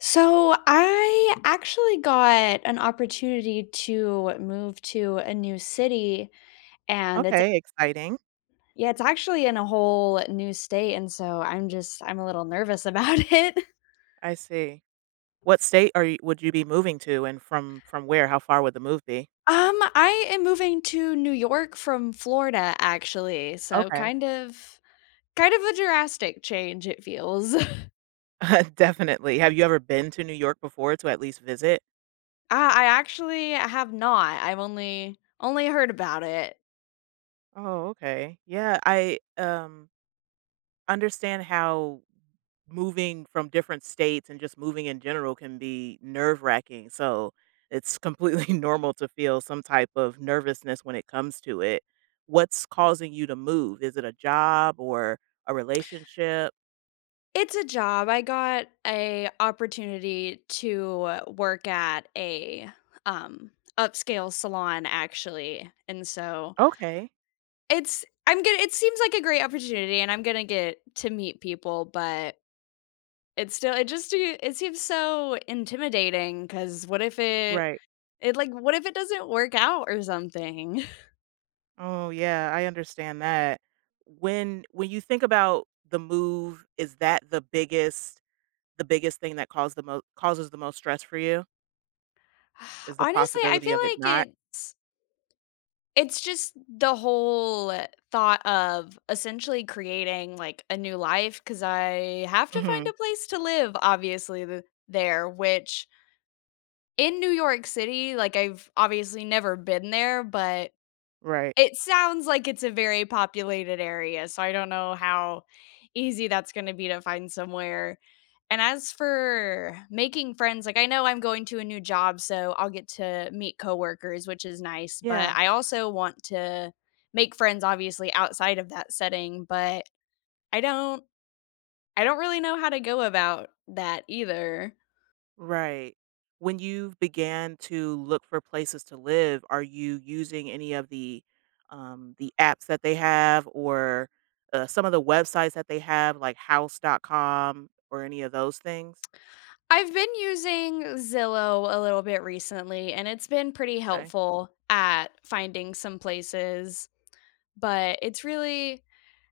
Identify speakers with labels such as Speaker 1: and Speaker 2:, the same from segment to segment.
Speaker 1: So I actually got an opportunity to move to a new city and
Speaker 2: Okay, exciting.
Speaker 1: it's actually in a whole new state, and so I'm a little nervous about it.
Speaker 2: I see. What state are you would you be moving to and from where? How far would the move be?
Speaker 1: I am moving to New York from Florida actually. So
Speaker 2: Okay.
Speaker 1: kind of a drastic change it feels.
Speaker 2: Definitely. Have you ever been to New York before to at least visit?
Speaker 1: I actually have not. I've only heard about it.
Speaker 2: Oh, okay. Yeah, I understand how moving from different states and just moving in general can be nerve-wracking. So, it's completely normal to feel some type of nervousness when it comes to it. What's causing you to move? Is it a job or a relationship?
Speaker 1: It's a job. I got a opportunity to work at a, um, upscale salon actually, and so
Speaker 2: Okay.
Speaker 1: it's I'm gonna it seems like a great opportunity, and I'm gonna get to meet people, but it's still it just e it seems so intimidating. Cause
Speaker 2: Right.
Speaker 1: what if it doesn't work out or something?
Speaker 2: Oh, yeah, I understand that. When you think about the move, is that the biggest thing that caused the most causes the most stress for you? Is the
Speaker 1: Honestly, I
Speaker 2: possibility
Speaker 1: feel
Speaker 2: of it not?
Speaker 1: like it's just the whole thought of essentially creating, like, a new life because I have to find a
Speaker 2: Mhm.
Speaker 1: place to live, obviously, th there, which in New York City, like, I've obviously never been there, but
Speaker 2: Right.
Speaker 1: it sounds like it's a very populated area, so I don't know how easy that's gonna be to find somewhere. And as for making friends, like, I know I'm going to a new job, so I'll get to meet coworkers, which is nice, but
Speaker 2: Yeah,
Speaker 1: I also want to make friends, obviously, outside of that setting, but I don't I don't really know how to go about that either.
Speaker 2: right. When you began to look for places to live, are you using any of the apps that they have or some of the websites that they have, like House.com or any of those things?
Speaker 1: I've been using Zillow a little bit recently, and it's been pretty
Speaker 2: Okay.
Speaker 1: helpful at finding some places. But it's really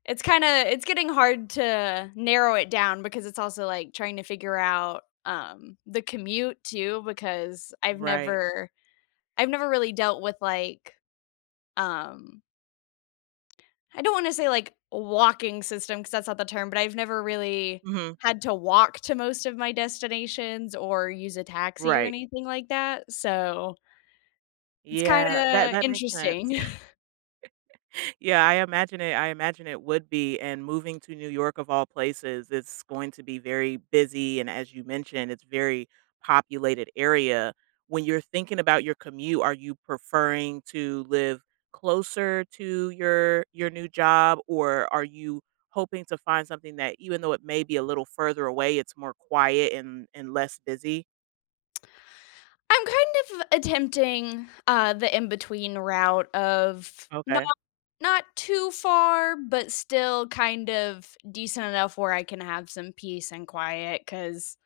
Speaker 1: it's kinda it's getting hard to narrow it down because it's also, like, trying to figure out, the commute too because
Speaker 2: Right.
Speaker 1: I've never really dealt with, like, um I don't wanna say, like, a walking system, because that's not the term, but I've never really
Speaker 2: hmm
Speaker 1: had to walk to most of my destinations or use a taxi or
Speaker 2: Right.
Speaker 1: anything like that, so it's
Speaker 2: Yeah, that
Speaker 1: kinda
Speaker 2: that makes sense.
Speaker 1: interesting.
Speaker 2: Yeah, I imagine it would be, and moving to New York of all places, it's going to be very busy, and as you mentioned, it's very populated area. When you're thinking about your commute, are you preferring to live closer to your new job, or are you hoping to find something that even though it may be a little further away, it's more quiet and less busy?
Speaker 1: I'm kind of attempting the in-between route of
Speaker 2: Okay.
Speaker 1: not too far, but still kind of decent enough where I can have some peace and quiet, cuz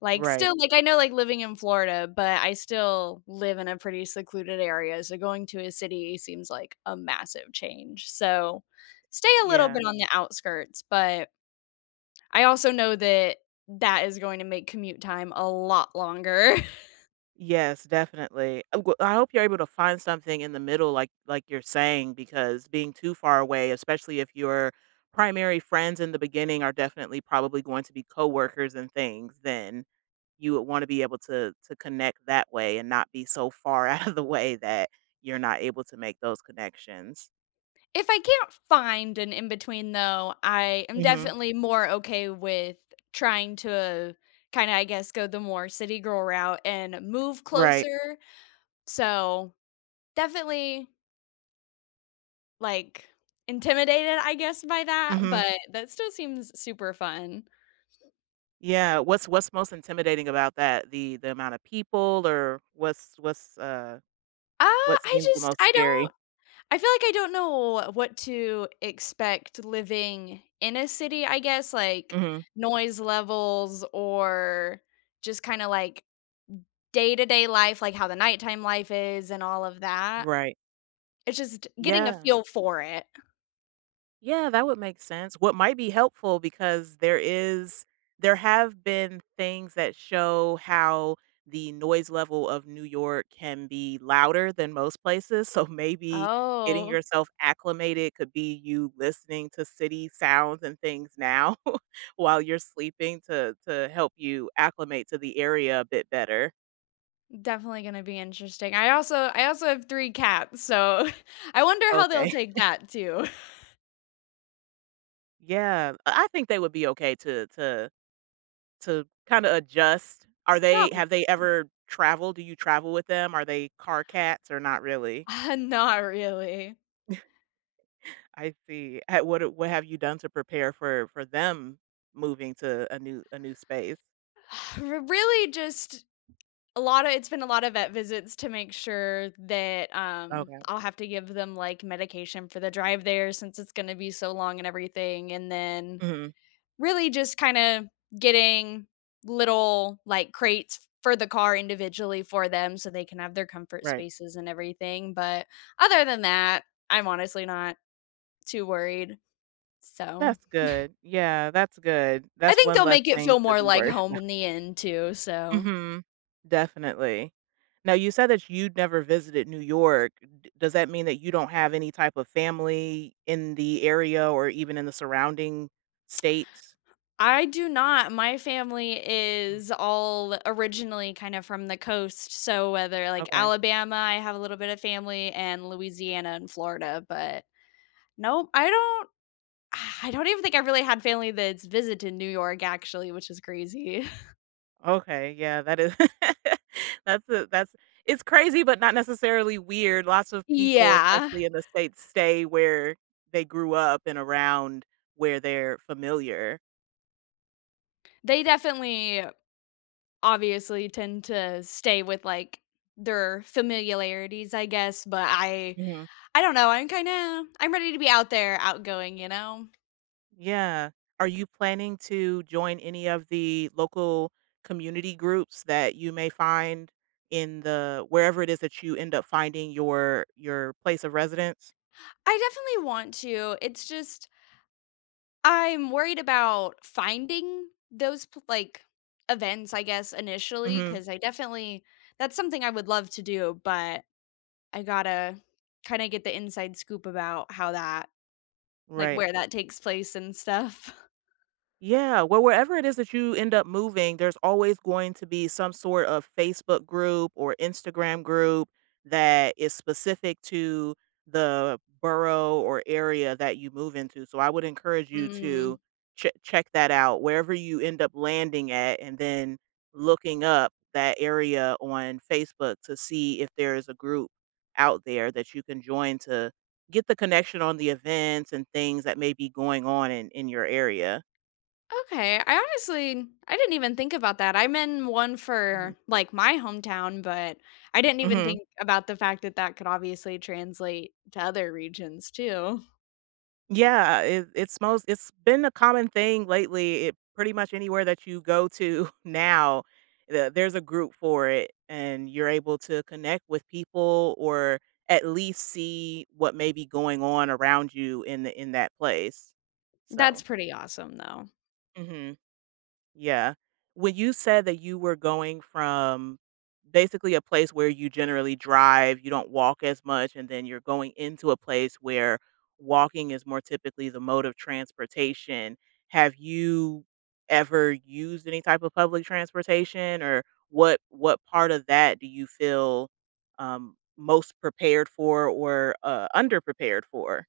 Speaker 1: like
Speaker 2: Right.
Speaker 1: still like I know like living in Florida, but I still live in a pretty secluded area, so going to a city seems like a massive change. So stay a little
Speaker 2: Yeah.
Speaker 1: bit on the outskirts, but I also know that that is going to make commute time a lot longer.
Speaker 2: Yes, definitely. W I hope you're able to find something in the middle like you're saying, because being too far away, especially if your primary friends in the beginning are definitely probably going to be coworkers and things, then you would wanna be able to connect that way and not be so far out of the way that you're not able to make those connections.
Speaker 1: If I can't find an in between though, I am
Speaker 2: Mhm.
Speaker 1: definitely more okay with trying to kinda, I guess, go the more city girl route and move
Speaker 2: Right.
Speaker 1: closer. So, definitely, like, intimidated, I guess, by that,
Speaker 2: Mhm.
Speaker 1: but that still seems super fun.
Speaker 2: Yeah, what's most intimidating about that? The amount of people or
Speaker 1: Uh,
Speaker 2: what
Speaker 1: I
Speaker 2: seems the
Speaker 1: just
Speaker 2: most
Speaker 1: I
Speaker 2: scary?
Speaker 1: don't I feel like I don't know what to expect living in a city, I guess, like,
Speaker 2: Mhm.
Speaker 1: noise levels or just kinda, like, day-to-day life, like how the nighttime life is and all of that.
Speaker 2: Right.
Speaker 1: It's just getting a
Speaker 2: Yeah.
Speaker 1: feel for it.
Speaker 2: Yeah, that would make sense. What might be helpful because there have been things that show how the noise level of New York can be louder than most places, so maybe getting
Speaker 1: Oh,
Speaker 2: yourself acclimated could be you listening to city sounds and things now while you're sleeping to help you acclimate to the area a bit better.
Speaker 1: definitely gonna be interesting. I also have 3 cats, so I wonder how they'll
Speaker 2: Okay.
Speaker 1: take that too.
Speaker 2: Yeah, I think they would be okay to kinda adjust. Are they have they
Speaker 1: Probably.
Speaker 2: ever traveled? Do you travel with them? Are they car cats or not really?
Speaker 1: Not really.
Speaker 2: I see. Ha what a what have you done to prepare for them moving to a new space?
Speaker 1: R really just a lot of it's been a lot of vet visits to make sure that,
Speaker 2: Okay.
Speaker 1: I'll have to give them, like, medication for the drive there since it's gonna be so long and everything, and then
Speaker 2: Mhm.
Speaker 1: really just kind of getting little crates for the car individually for them so they can have their comfort
Speaker 2: Right.
Speaker 1: spaces and everything. But other than that, I'm honestly not too worried. So
Speaker 2: That's good. Yeah, that's good.
Speaker 1: I
Speaker 2: That's
Speaker 1: think
Speaker 2: one
Speaker 1: they'll
Speaker 2: less
Speaker 1: make it
Speaker 2: thing
Speaker 1: feel
Speaker 2: to
Speaker 1: more
Speaker 2: be
Speaker 1: like
Speaker 2: worried.
Speaker 1: home in the end too. So
Speaker 2: Mhm. Definitely. Now you said that you'd never visited New York. D Does that mean that you don't have any type of family in the area or even in the surrounding states?
Speaker 1: I do not. My family
Speaker 2: Mm,
Speaker 1: is all originally kind of from the coast. So whether like
Speaker 2: okay.
Speaker 1: Alabama, I have a little bit of family, and Louisiana and Florida, but nope, I don't even think I really had family that's visited New York actually, which is crazy.
Speaker 2: Okay. Yeah, that is that's a, that's it's crazy but not necessarily weird. Lots of people,
Speaker 1: Yeah.
Speaker 2: especially in the states, stay where they grew up and around where they're familiar.
Speaker 1: They definitely obviously tend to stay with, like, their familiarities, I guess, but
Speaker 2: hmm
Speaker 1: I don't know, I'm ready to be out there, outgoing, you know?
Speaker 2: Yeah. Are you planning to join any of the local community groups that you may find in the wherever it is that you end up finding your place of residence?
Speaker 1: I definitely want to, it's just I'm worried about finding those events, I guess, initially,
Speaker 2: hmm
Speaker 1: because I definitely that's something I would love to do, but I gotta kinda get the inside scoop about
Speaker 2: Right.
Speaker 1: where that takes place and stuff.
Speaker 2: Yeah, well, wherever it is that you end up moving, there's always going to be some sort of Facebook group or Instagram group that is specific to the borough or area that you move into. So I would encourage you
Speaker 1: Mm,
Speaker 2: to check that out wherever you end up landing at and then looking up that area on Facebook to see if there is a group out there that you can join to get the connection on the events and things that may be going on in your area.
Speaker 1: okay, I didn't even think about that. I'm in one for, like, my hometown, but I didn't even
Speaker 2: Mhm.
Speaker 1: think about the fact that that could obviously translate to other regions too.
Speaker 2: Yeah, it smells it's been a common thing lately. It pretty much anywhere that you go to now, there's a group for it and you're able to connect with people or at least see what may be going on around you in that place. So,
Speaker 1: That's pretty awesome, though.
Speaker 2: mhm. Yeah. When you said that you were going from basically a place where you generally drive, you don't walk as much, and then you're going into a place where walking is more typically the mode of transportation, have you ever used any type of public transportation or what part of that do you feel most prepared for or underprepared for?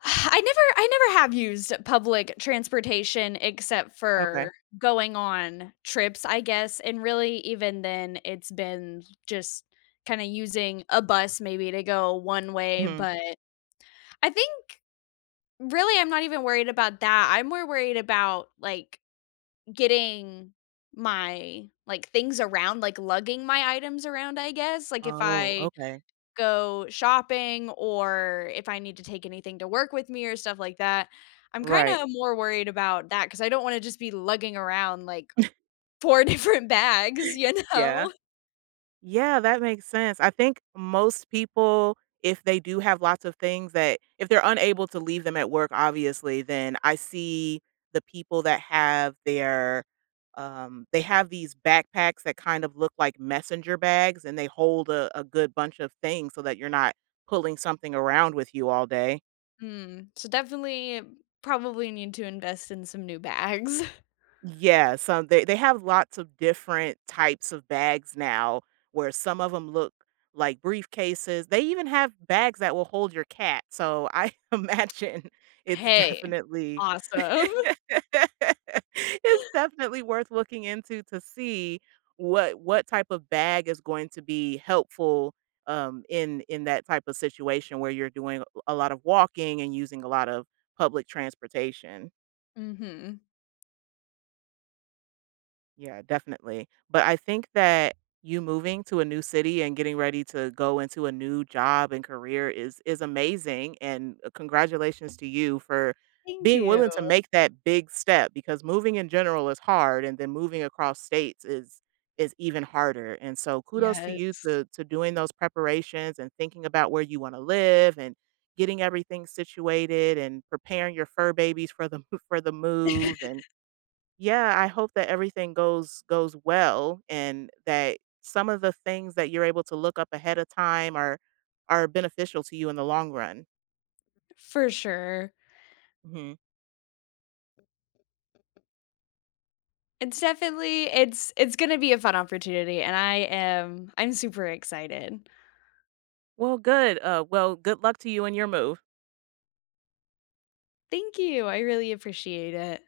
Speaker 1: I never have used public transportation except
Speaker 2: Okay.
Speaker 1: for going on trips, I guess, and really even then it's been just kinda using a bus maybe to go one way,
Speaker 2: Mhm.
Speaker 1: but I think really I'm not even worried about that. I'm more worried about, like, getting my, like, things around, like, lugging my items around, I guess, like, if
Speaker 2: Oh,
Speaker 1: I
Speaker 2: okay.
Speaker 1: go shopping or if I need to take anything to work with me or stuff like that. I'm
Speaker 2: Right.
Speaker 1: kinda more worried about that because I don't wanna just be lugging around, like, 4 different bags, you
Speaker 2: Yeah.
Speaker 1: know?
Speaker 2: Yeah, that makes sense. I think most people, if they do have lots of things that if they're unable to leave them at work, obviously, then I see the people that have their they have these backpacks that kind of look like messenger bags and they hold a good bunch of things so that you're not pulling something around with you all day.
Speaker 1: Mm, so definitely probably need to invest in some new bags.
Speaker 2: Yeah, so they have lots of different types of bags now where some of them look like briefcases. They even have bags that will hold your cat, so I imagine it's
Speaker 1: Hey,
Speaker 2: definitely
Speaker 1: awesome.
Speaker 2: it's definitely worth looking into to see what type of bag is going to be helpful, in that type of situation where you're doing a lot of walking and using a lot of public transportation.
Speaker 1: Mhm.
Speaker 2: Yeah, definitely. But I think that you moving to a new city and getting ready to go into a new job and career is amazing and congratulations to you for
Speaker 1: Thank
Speaker 2: being
Speaker 1: you.
Speaker 2: willing to make that big step because moving in general is hard and then moving across states is even harder. And so kudos to you
Speaker 1: Yes,
Speaker 2: to doing those preparations and thinking about where you want to live and getting everything situated and preparing your fur babies for the for the move and yeah, I hope that everything goes well and that some of the things that you're able to look up ahead of time are beneficial to you in the long run.
Speaker 1: for sure.
Speaker 2: Mhm.
Speaker 1: It's it's gonna be a fun opportunity, and I'm super excited.
Speaker 2: Well, good. Well, good luck to you in your move.
Speaker 1: Thank you. I really appreciate it.